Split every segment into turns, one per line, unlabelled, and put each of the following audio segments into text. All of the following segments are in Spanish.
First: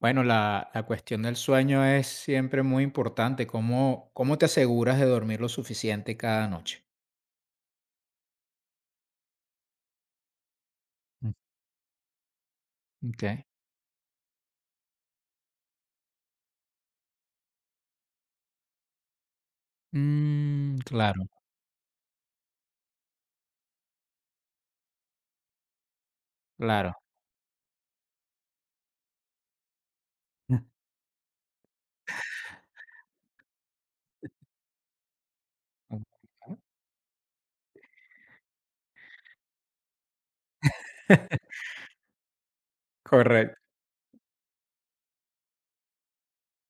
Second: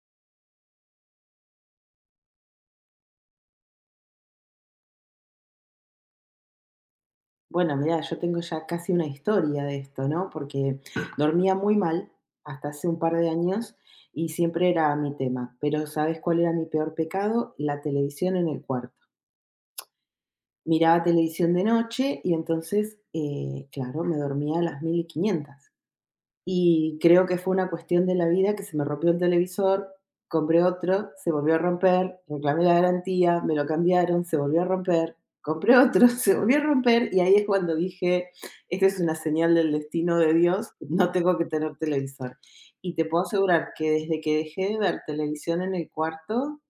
Bueno, la cuestión del sueño es siempre muy importante. ¿Cómo, cómo te aseguras de dormir lo suficiente cada noche?
Bueno, mira, yo tengo ya casi una historia de esto, ¿no? Porque
Mm.
dormía muy mal hasta hace un par de
Okay.
años y siempre era mi tema. Pero ¿sabes cuál era mi peor pecado? La televisión en el cuarto.
Mm,
Miraba
claro,
televisión de noche y entonces, claro, me dormía a las 1500.
claro.
Y creo que fue una cuestión de la vida que se me rompió el televisor, compré otro, se volvió a romper, reclamé la garantía, me lo cambiaron, se volvió a romper, compré
Ujú.
otro, se volvió a romper, y ahí es cuando dije: "Esta es una señal del destino de Dios, no tengo que tener televisor". Y te puedo
Correcto.
asegurar que desde que dejé de ver televisión en el cuarto,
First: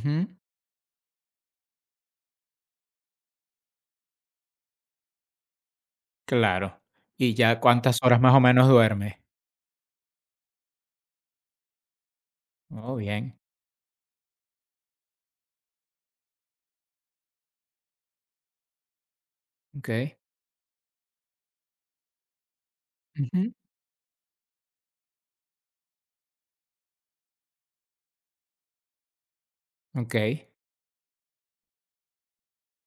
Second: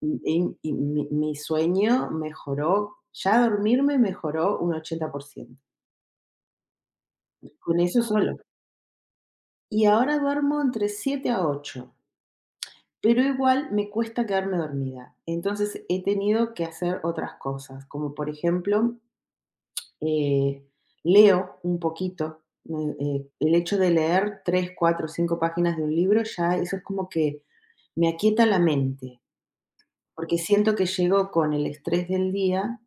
y mi sueño mejoró, ya dormirme mejoró un 80%
Claro. ¿Y ya
con
cuántas
eso
horas más
solo.
o menos duermes?
Y ahora duermo entre 7 a ocho.
Oh,
Pero
bien.
igual me cuesta quedarme dormida. Entonces he tenido que hacer otras cosas, como por ejemplo,
Ok.
eh, leo un poquito.
Ujú.
El hecho de leer tres, cuatro, cinco páginas de un libro, ya eso es como que me aquieta la mente,
Ok.
porque siento que llego con el estrés del día,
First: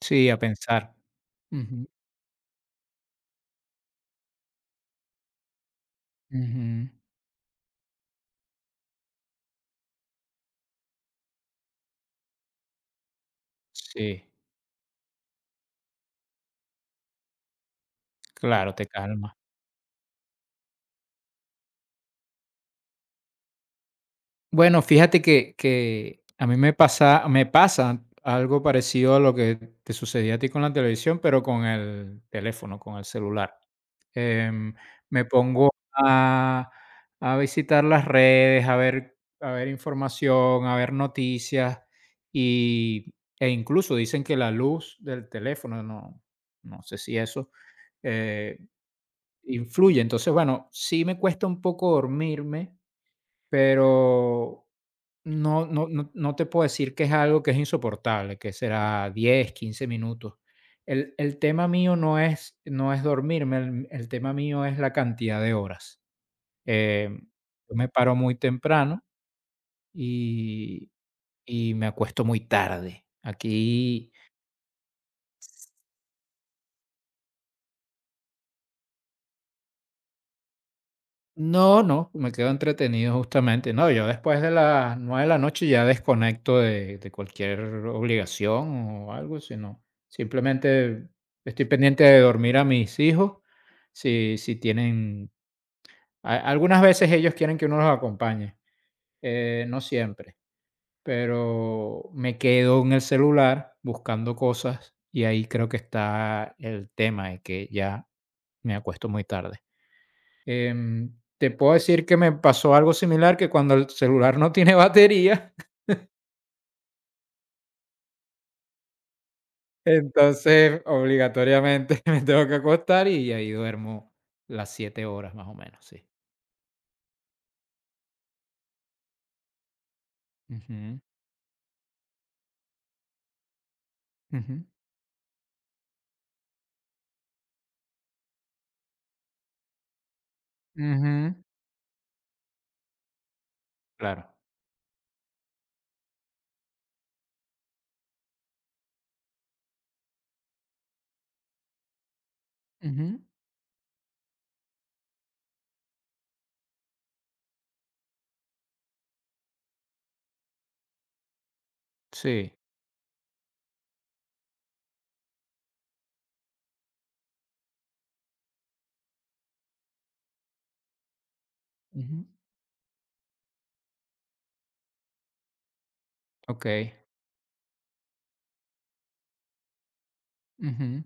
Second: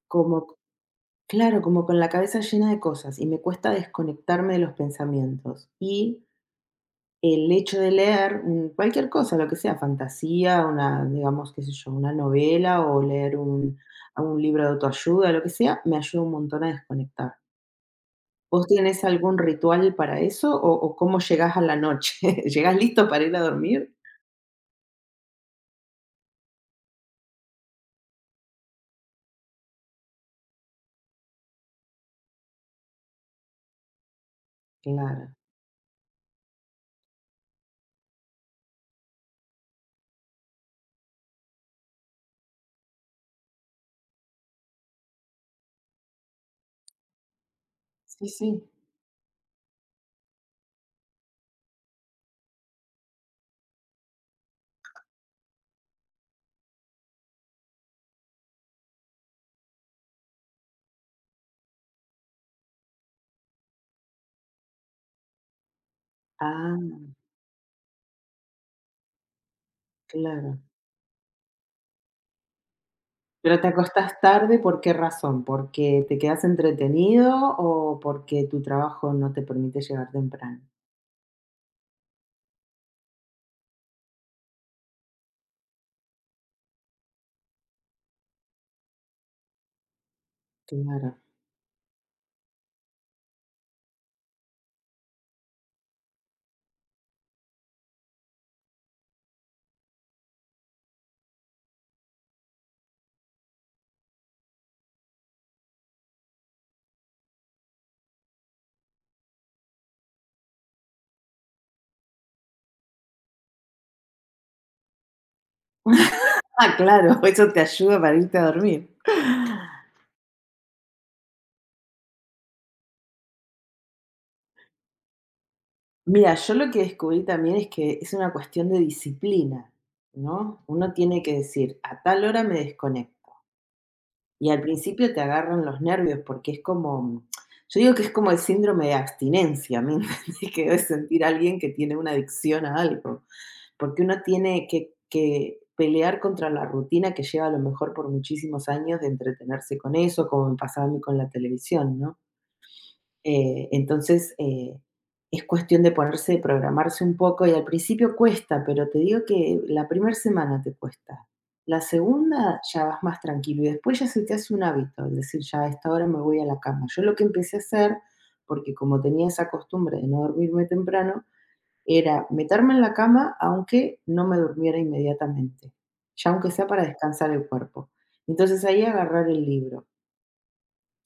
Sí, a
como,
pensar.
claro, como
Ujú,
con la cabeza llena de cosas y me cuesta desconectarme de los pensamientos. Y
ujú.
el hecho de leer, cualquier cosa, lo que sea, fantasía, una, digamos, qué sé yo, una novela o
Sí,
algún libro de autoayuda, lo que sea, me ayuda un montón a desconectar. ¿Vos
claro, te
tienes algún
calma.
ritual para eso o cómo llegás a la noche? ¿Llegás listo para ir a dormir?
Bueno, fíjate que que a mí me pasa algo parecido a lo que te sucedía a ti con la televisión, pero con el teléfono, con el celular. Em, Me
Claro,
pongo a visitar las redes, a ver información, a ver noticias, y e incluso dicen que la luz del teléfono, no sé si eso,
sí,
eh,
sí.
influye. Entonces, bueno, sí me cuesta un poco dormirme, pero no te puedo decir que es algo que es insoportable, que será 10 15 minutos. El tema mío no es dormirme, el tema mío es la cantidad de horas.
Ah,
Em, yo me paro muy temprano
claro.
y y me acuesto muy tarde.
¿Pero te
Aquí
acostás tarde por qué razón? ¿Porque te quedas entretenido o porque tu trabajo no te permite llegar temprano?
no, no, me quedo entretenido justamente. No, yo después de las 9 de la noche ya desconecto de cualquier obligación o algo, sino simplemente
Claro.
estoy pendiente de dormir a mis hijos. Si tienen, algunas veces ellos quieren que uno los acompañe, no siempre, pero me quedo en el celular buscando cosas y ahí creo que está el tema de que ya me acuesto muy tarde. Te puedo decir que me pasó algo similar, que cuando el celular no tiene batería
Ah, claro, eso te ayuda para irte a dormir.
entonces obligatoriamente me tengo que acostar y ahí duermo las 7 horas más o menos, sí.
Mira, yo lo que descubrí también es que es una cuestión de disciplina, ¿no? Uno
Ujú,
tiene que decir, a tal hora me desconecto. Y al
ujú,
principio te agarran los nervios porque es como, yo digo que es como el síndrome de abstinencia, ¿me entendés? Que debe sentir
ujú,
alguien que tiene una adicción a algo, porque uno
claro.
tiene que pelear contra la rutina que lleva a lo mejor por muchísimos años de entretenerse con eso, como me pasaba a mí con la televisión, ¿no?
Ujú,
Entonces, es cuestión de ponerse, de programarse un poco y al principio cuesta, pero te digo que la primera semana te cuesta. La
sí.
segunda ya vas más tranquilo y después ya se te hace un hábito, es decir, ya a esta hora me voy a la cama. Yo lo que empecé a hacer, porque como tenía esa costumbre de no dormirme temprano,
Ujú,
era meterme en la cama aunque no me durmiera inmediatamente, ya aunque sea para
okey.
descansar el cuerpo. Entonces ahí agarrar el libro
Ujú,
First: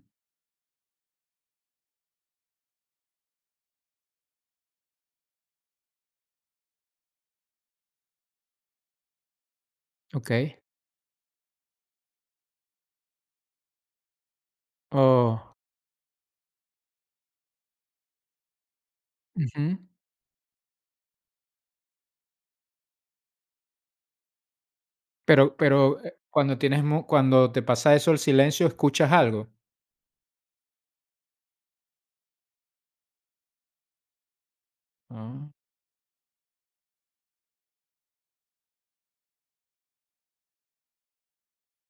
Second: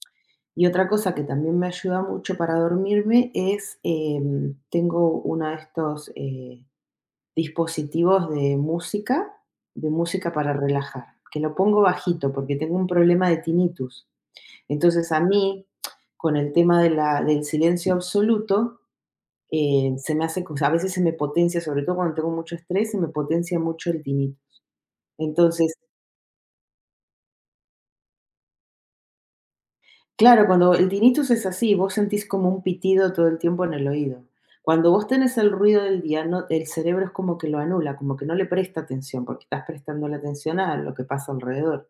y otra cosa que también me ayuda mucho para dormirme es, tengo uno de estos, dispositivos de música para
okey.
relajar, que lo pongo bajito porque tengo un problema de tinnitus. Entonces a
Oh,
mí, con el tema de la del silencio absoluto,
ujú.
se me hace cosa a veces se me potencia, sobre todo cuando tengo mucho estrés, se me potencia mucho el tinnitus. Entonces
Pero, cuando tienes mu cuando te pasa eso, el silencio, ¿escuchas algo?
Claro, cuando el tinnitus es así, vos sentís como un pitido todo el tiempo en el oído. Cuando vos tenés
Ah,
el ruido del día, no, el cerebro es como que lo anula, como que no le presta atención, porque estás prestando la atención a lo que pasa alrededor.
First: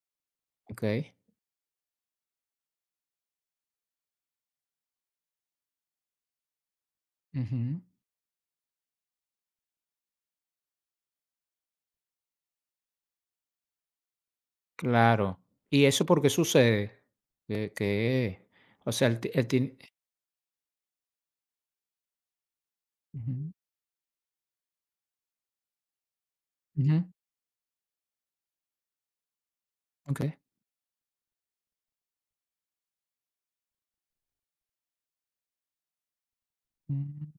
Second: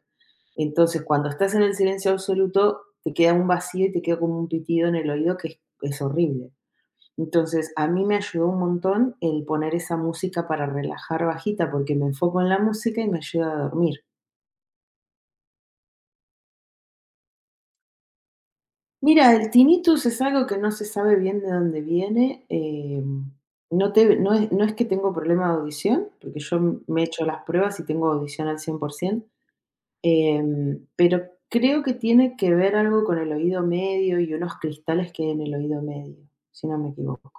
Entonces,
okey.
cuando estás en el silencio absoluto, te queda un vacío y te queda como un pitido en el oído que es horrible. Entonces,
Ujú.
a mí me ayudó un montón el poner esa música para relajar bajita, porque me enfoco en la música y me ayuda a dormir.
Claro. ¿Y eso por qué sucede? Que que, o sea, el ti
Mira,
el
el
tin
tinnitus es algo que no se sabe bien de dónde viene.
ujú,
No, no es, que tengo problema de audición, porque yo me he
ujú,
hecho las pruebas y tengo audición al 100%,
okey.
pero creo que tiene que ver algo con el oído medio y unos cristales que hay en el oído medio, si no me equivoco.
Mm,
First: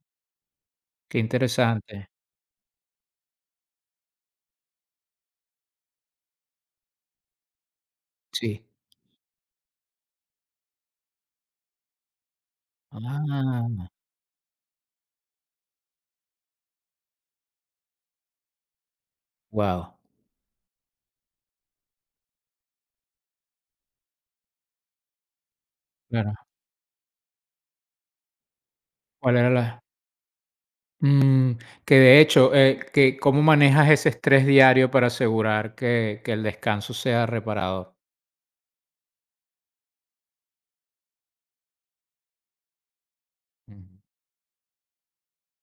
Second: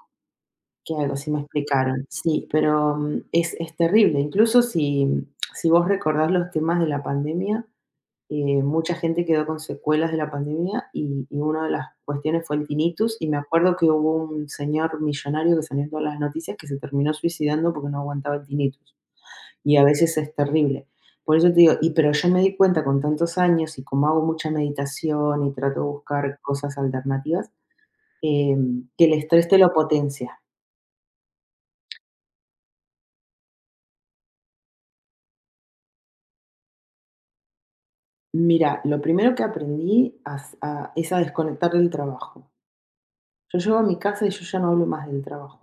Que algo,
qué
si me explicaron.
interesante.
Sí, pero es terrible. Incluso si vos recordás los temas de la pandemia,
Sí.
mucha gente quedó con secuelas de la pandemia y una de las cuestiones fue el tinnitus y me
Ah,
acuerdo que hubo un señor millonario que salió en todas las noticias que se terminó suicidando porque no aguantaba el tinnitus y a
wow.
veces es terrible. Por eso te digo, pero yo me di cuenta con tantos años y como hago mucha meditación y trato de
Claro.
buscar cosas alternativas, que el
¿Cuál
estrés
era
te lo
la?
potencia.
Mm, que de hecho, ¿cómo manejas ese estrés diario para asegurar que el descanso sea reparador?
Mira, lo primero que aprendí es a desconectar del trabajo. Yo llego a
Ujú,
mi casa y yo ya no hablo más del trabajo.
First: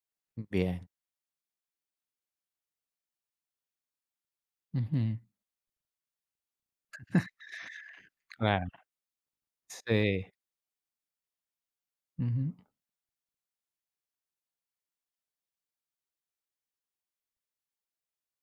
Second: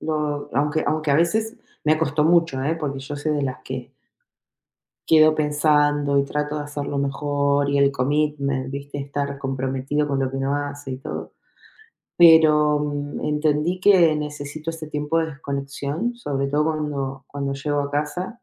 Lo aunque
bien.
aunque a veces me costó mucho, ¿eh? Porque yo soy de las que
Ujú,
quedo pensando y trato de hacerlo mejor y el
claro.
commitment, ¿viste? Estar comprometido con lo
Sí.
que uno hace y todo.
Ujú,
Pero, entendí que necesito ese tiempo de desconexión, sobre todo cuando llego a casa,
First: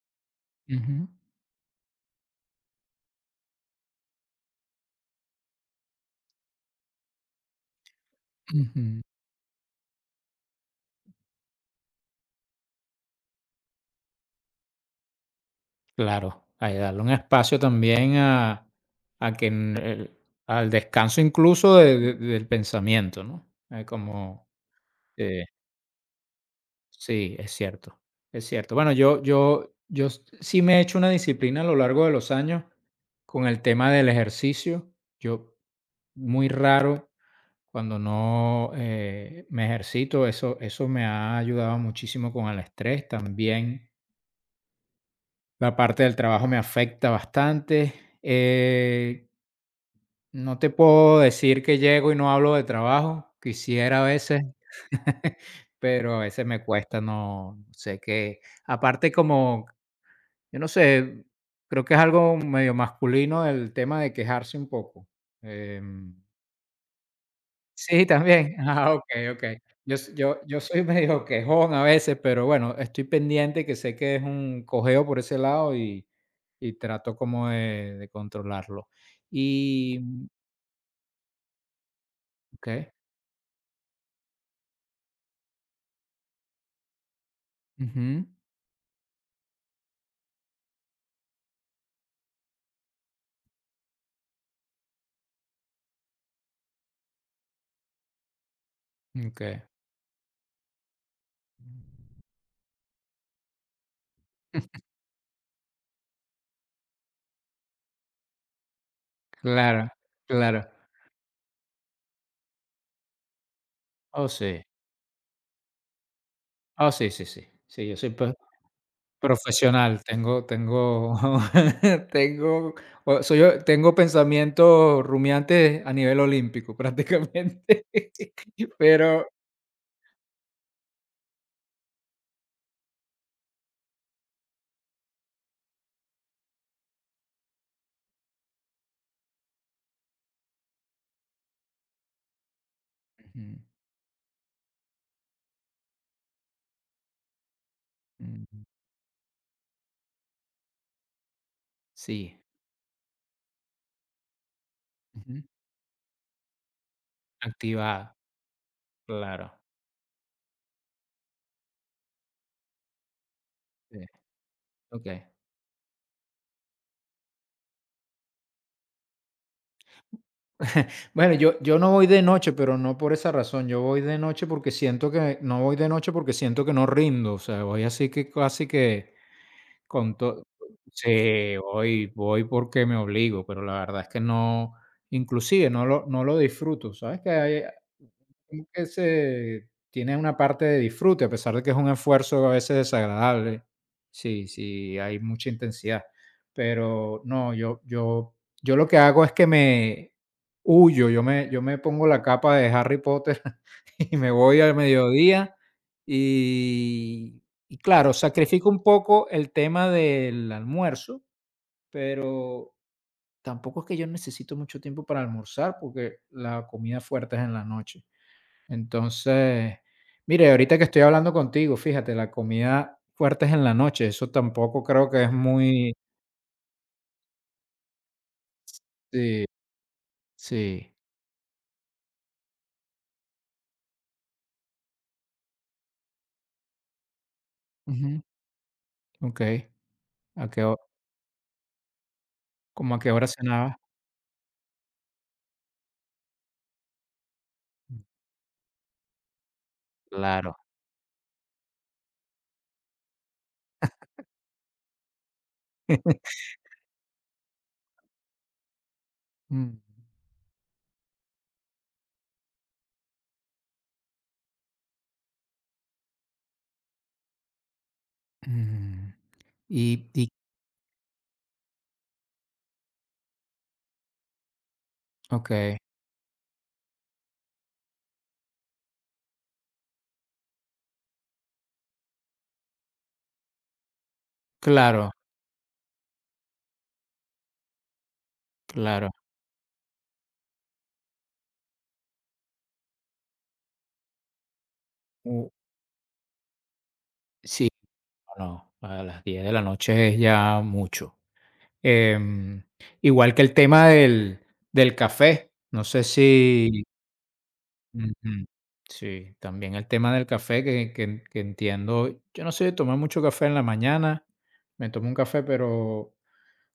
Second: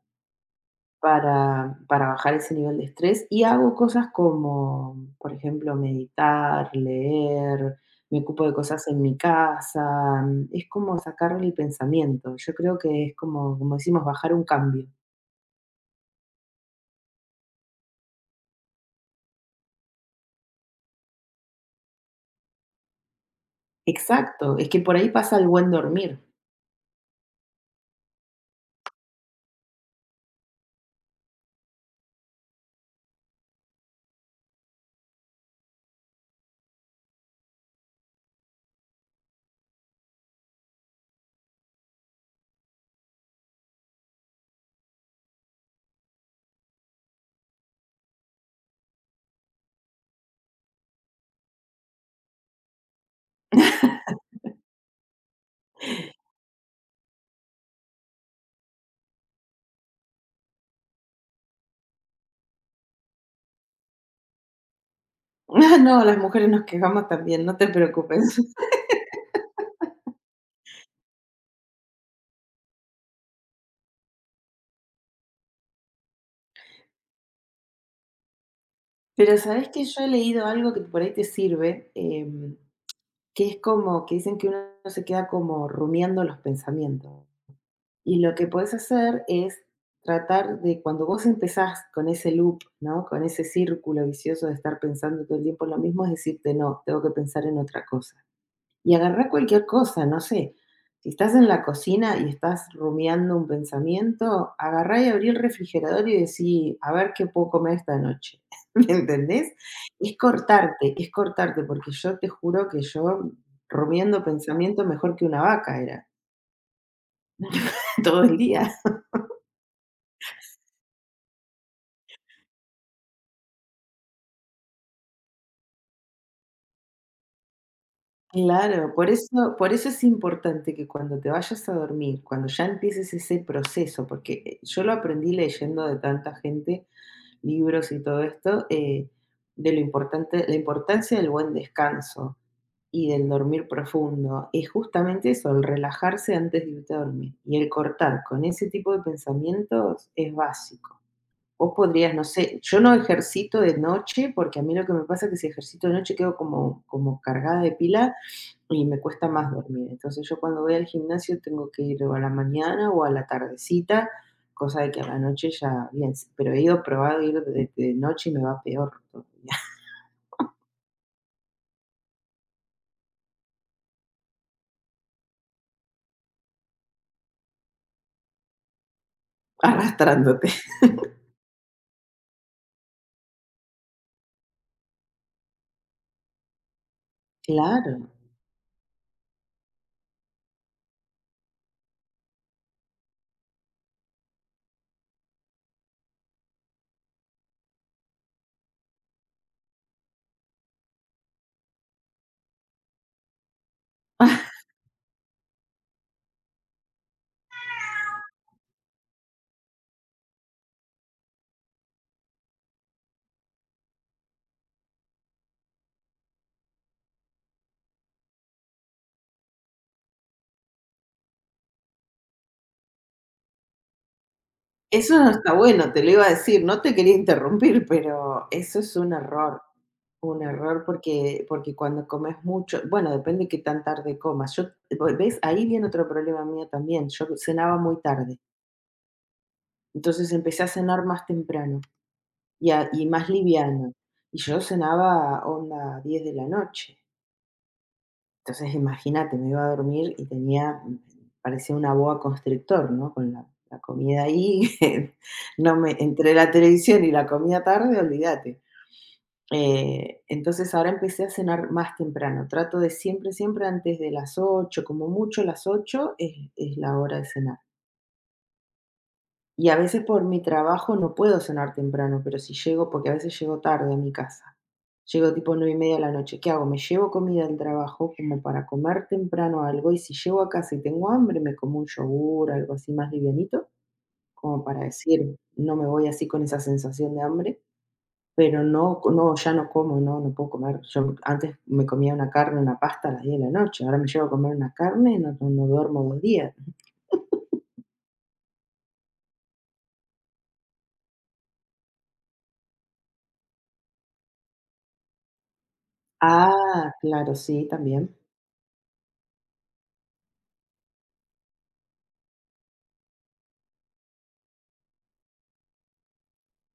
ujú,
para bajar ese nivel de estrés, y hago cosas como, por ejemplo, meditar, leer, me ocupo de cosas
ujú.
en mi casa, es como sacarle el pensamiento. Yo creo que es como decimos, bajar un cambio.
Claro, hay darle un espacio también a que en el al descanso incluso de del pensamiento, ¿no?
Exacto, es que por ahí pasa
Eh,
el buen dormir.
sí, es cierto, es cierto. Bueno, yo yo yo s sí me he hecho una disciplina a lo largo de los años con el tema del ejercicio. Yo muy raro cuando no, me ejercito, eso me ha ayudado muchísimo con el estrés también. La parte del trabajo me afecta bastante. Eh, no te puedo decir que llego y no hablo de trabajo, quisiera a veces, pero a veces me cuesta, no sé qué. Aparte como, yo no sé, creo que es algo medio masculino el tema de quejarse un poco.
Ah, no,
Em.
las mujeres nos quejamos también, no te
Sí,
preocupes.
también. Ah, okey, okey. Yo s yo yo soy medio quejón a veces, pero bueno, estoy pendiente que sé que es un cojeo por ese lado y trato como de controlarlo.
Pero, ¿sabes que
Y
yo he leído algo que por ahí te sirve?
okey.
Que es como que dicen que uno se queda como rumiando los pensamientos. Y
Ujú.
lo que puedes hacer es tratar de cuando vos empezás con ese loop, ¿no? Con ese círculo vicioso de estar pensando todo el tiempo lo mismo, es decirte, no, tengo que pensar en otra cosa. Y agarrar
Okey.
cualquier cosa, no sé. Si estás en la cocina y estás rumiando un pensamiento, agarrá y abrí el refrigerador y decí, a ver qué puedo comer esta noche. ¿Me entendés?
Claro, claro.
Es cortarte, porque yo te juro que yo rumiando
Oh, sí.
pensamiento mejor que una vaca era
Oh, sí, sí, sí. Sí, yo soy
todo el día.
profesional. Tengo tengo tengo o soy yo. Tengo pensamientos rumiantes a nivel olímpico prácticamente,
Claro,
pero
por eso es importante que cuando te vayas a dormir, cuando ya empieces ese proceso, porque yo lo aprendí leyendo de tanta gente, libros y todo esto, de lo importante, la importancia del buen descanso y del dormir profundo, es justamente eso, el relajarse antes de irte a dormir. Y el cortar con
mm,
ese tipo de pensamientos es básico. Vos podrías, no
sí,
sé, yo no ejercito de noche, porque a mí lo que me pasa es que
ujú.
si ejercito de noche quedo como, cargada de pilas
Activada,
y me cuesta
claro.
más dormir. Entonces yo cuando voy al gimnasio tengo que ir o a la mañana o a la
Sí,
tardecita, cosa de que a la
okey.
noche ya bien, pero he ido probado ir de noche y me va peor todavía,
Bueno, yo yo no voy de noche, pero no por esa razón. Yo voy de noche porque siento que no voy de noche porque siento que no rindo, o sea, voy así que casi que con todo,
arrastrándote.
sí, voy porque me obligo, pero la verdad es que no, inclusive no lo disfruto, ¿sabes? Que hay
Claro,
como que se tiene una parte de disfrute, a pesar de que es un esfuerzo a veces desagradable. Sí, sí, hay mucha intensidad, pero no, yo lo que hago es que me huyo, yo me pongo la capa de Harry Potter y me voy al mediodía y y claro, sacrifico un poco el tema del almuerzo, pero tampoco es que yo necesito mucho tiempo para almorzar, porque la comida fuerte es en la noche. Entonces, mire, ahorita que estoy hablando contigo, fíjate, la comida fuerte es en la noche. Eso tampoco creo
eso
que
no
es
está bueno,
muy
te lo iba a decir, no te quería interrumpir, pero eso es un error. Un error
sí.
porque cuando comes mucho, bueno, depende qué tan tarde comas. Yo, pues, ¿ves? Ahí viene otro problema mío también. Yo cenaba muy
Ujú,
tarde,
okey.
entonces
¿A
empecé
qué
a
ho
cenar más temprano.
como a
Y
qué hora
más
cenaba?
liviano. Y yo cenaba onda 10 de la noche. Entonces, imagínate, me iba a dormir y
Claro.
tenía, parecía una boa constrictor, ¿no? Con la comida ahí, no me entre la televisión y la comida tarde, olvídate.
Mm,
Entonces, ahora empecé a cenar más temprano. Trato de siempre, siempre antes de las 8 como mucho las 8 es la hora de cenar.
mm.
Y a veces por
Y
mi trabajo no puedo cenar temprano, pero si llego, porque a veces llego tarde a mi casa, llego tipo
okey.
9:30 de la noche, ¿qué hago? Me llevo comida del trabajo como para comer temprano algo, y si llego a casa y tengo hambre, me como un yogur, algo así más livianito, como para
Claro,
decir, no me voy así con esa sensación de hambre, pero no,
claro.
no, ya no como, no, no puedo comer. Yo antes me comía una carne, una pasta a las 10 de la noche, ahora me llevo a comer una carne y no,
Uh,
no duermo 2 días.
sí. No, a las 10 de la noche es ya mucho. Em, Igual que el tema del café, no sé si
Ah, claro, sí,
ujú,
también.
sí, también el tema del café que entiendo, yo no sé tomar mucho café en la mañana, me tomo un café, pero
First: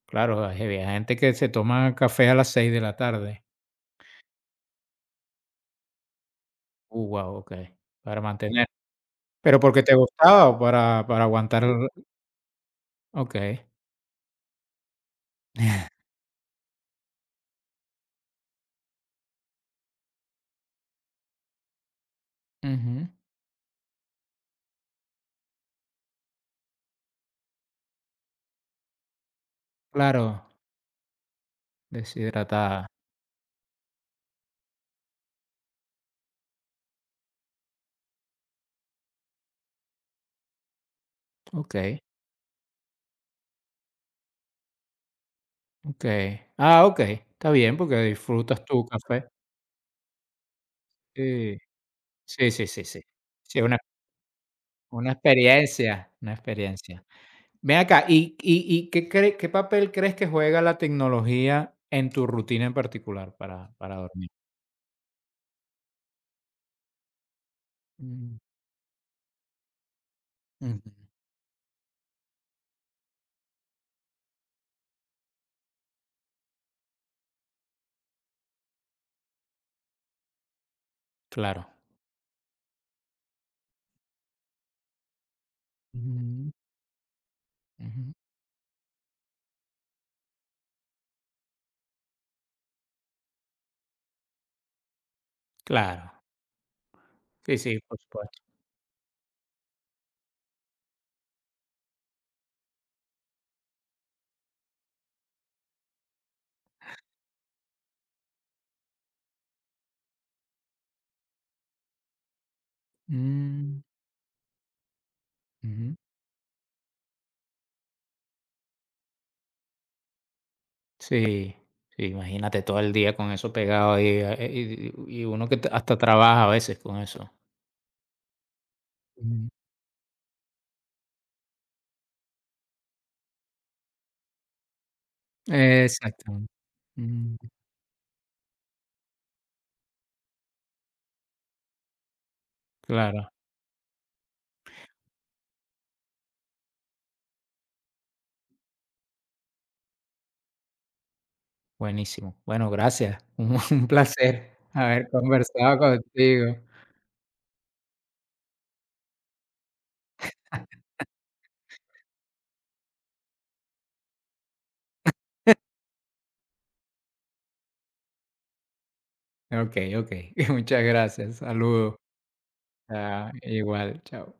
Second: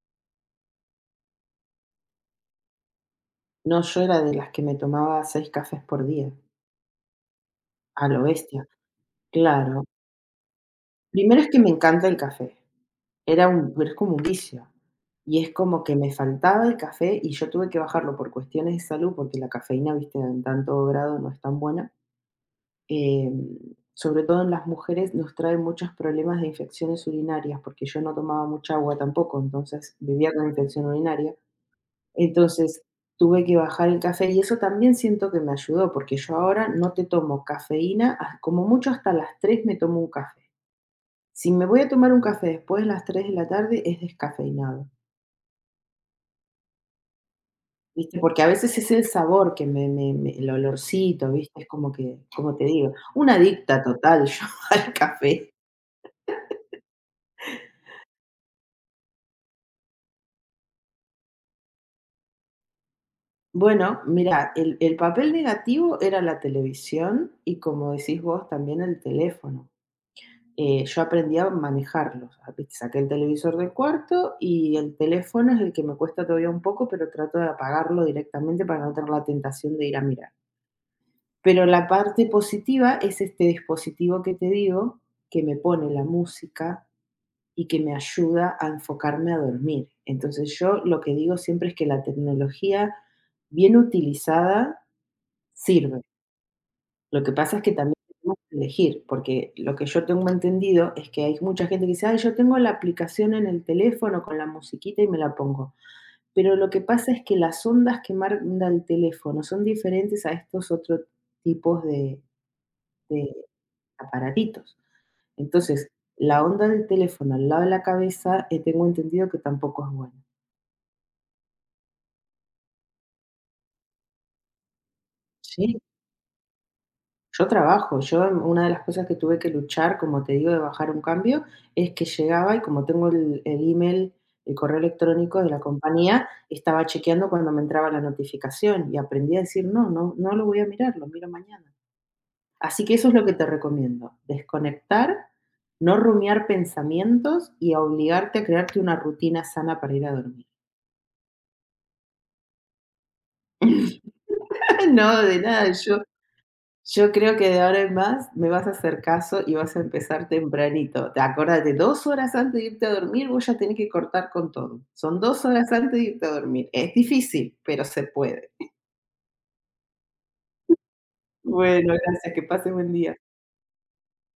claro, hay hay gente que se toma café a las 6 de la tarde.
No, yo era de las que me tomaba 6 cafés por día,
Guau, okey,
a
para
lo bestia.
mantener, ¿pero
Claro.
porque te gustaba o para
Primero es que
aguantar?
me encanta el café. Era
Okey.
un es como un vicio. Y es como que me faltaba el café y yo tuve que bajarlo por cuestiones de salud, porque la cafeína, viste, en tanto grado no es tan buena.
Ujú,
Em, Sobre todo en las mujeres nos trae muchos problemas de infecciones urinarias, porque yo no tomaba mucha agua tampoco, entonces vivía
claro,
con infección urinaria. Entonces,
deshidratada,
tuve que bajar el café y eso también siento que me ayudó, porque yo ahora no te tomo cafeína, ah, como mucho hasta las 3 me tomo un café. Si me voy a
okey.
tomar un café después de las 3 de la tarde, es descafeinado,
Okey. Ah, okey, está bien, porque
¿viste? Porque a
disfrutas
veces
tu
es el
café.
sabor que me el olorcito,
Sí.
¿viste? Es como que,
Sí,
como te
sí, sí,
digo,
sí.
una
Sí, una
adicta total yo al
una
café.
experiencia, una experiencia. Ven acá, ¿y qué papel crees que juega la tecnología en tu rutina en particular para
Bueno,
dormir?
mira, el papel negativo era la televisión y, como decís
Mm,
vos, también el teléfono.
ujú,
Yo aprendí a manejarlos. Saqué el televisor del cuarto y el teléfono es el que me cuesta todavía un poco, pero trato de apagarlo directamente para no tener la tentación de ir a mirar. Pero
claro.
la parte positiva es este dispositivo que te digo, que me pone la
Ujú,
música y que me
ujú.
ayuda a enfocarme a dormir. Entonces yo lo que digo siempre es que la tecnología bien utilizada sirve.
Claro.
Lo que pasa
Sí,
es que
sí,
también
por
tenemos
supuesto.
que elegir, porque lo que yo tengo entendido es que hay mucha gente que dice: "Ay, yo tengo la aplicación en el teléfono con la musiquita y me la pongo". Pero lo que pasa es que las ondas que manda el teléfono son diferentes a estos otros tipos de de
Mm,
aparatitos. Entonces,
ujú.
la onda del teléfono al lado de la cabeza, tengo entendido que tampoco es buena.
Sí, sí, imagínate todo el día con eso pegado ahí, y uno que
Sí.
hasta trabaja a veces con eso.
Yo trabajo, yo, una de las cosas que tuve que luchar, como te digo, de bajar un cambio, es que llegaba y como tengo el email, el correo electrónico de la compañía,
Exacto.
estaba chequeando
Mm,
cuando me entraba la notificación y aprendí a decir: "No, no, no lo voy a mirar, lo miro mañana". Así que eso es lo
claro,
que te recomiendo, desconectar, no rumiar pensamientos y a obligarte a crearte una rutina sana para ir a dormir.
buenísimo. Bueno, gracias. Un placer haber
No, de nada.
conversado contigo.
Yo creo que de ahora en más me vas a hacer caso y vas a empezar tempranito. Te acuérdate, 2 horas antes de irte a dormir, vos ya tenés que cortar con todo. Son 2 horas antes de irte a dormir. Es difícil, pero se puede.
Okey, okey. Muchas gracias.
Bueno,
Saludos.
gracias, que pases buen día.
Ah, igual, chao.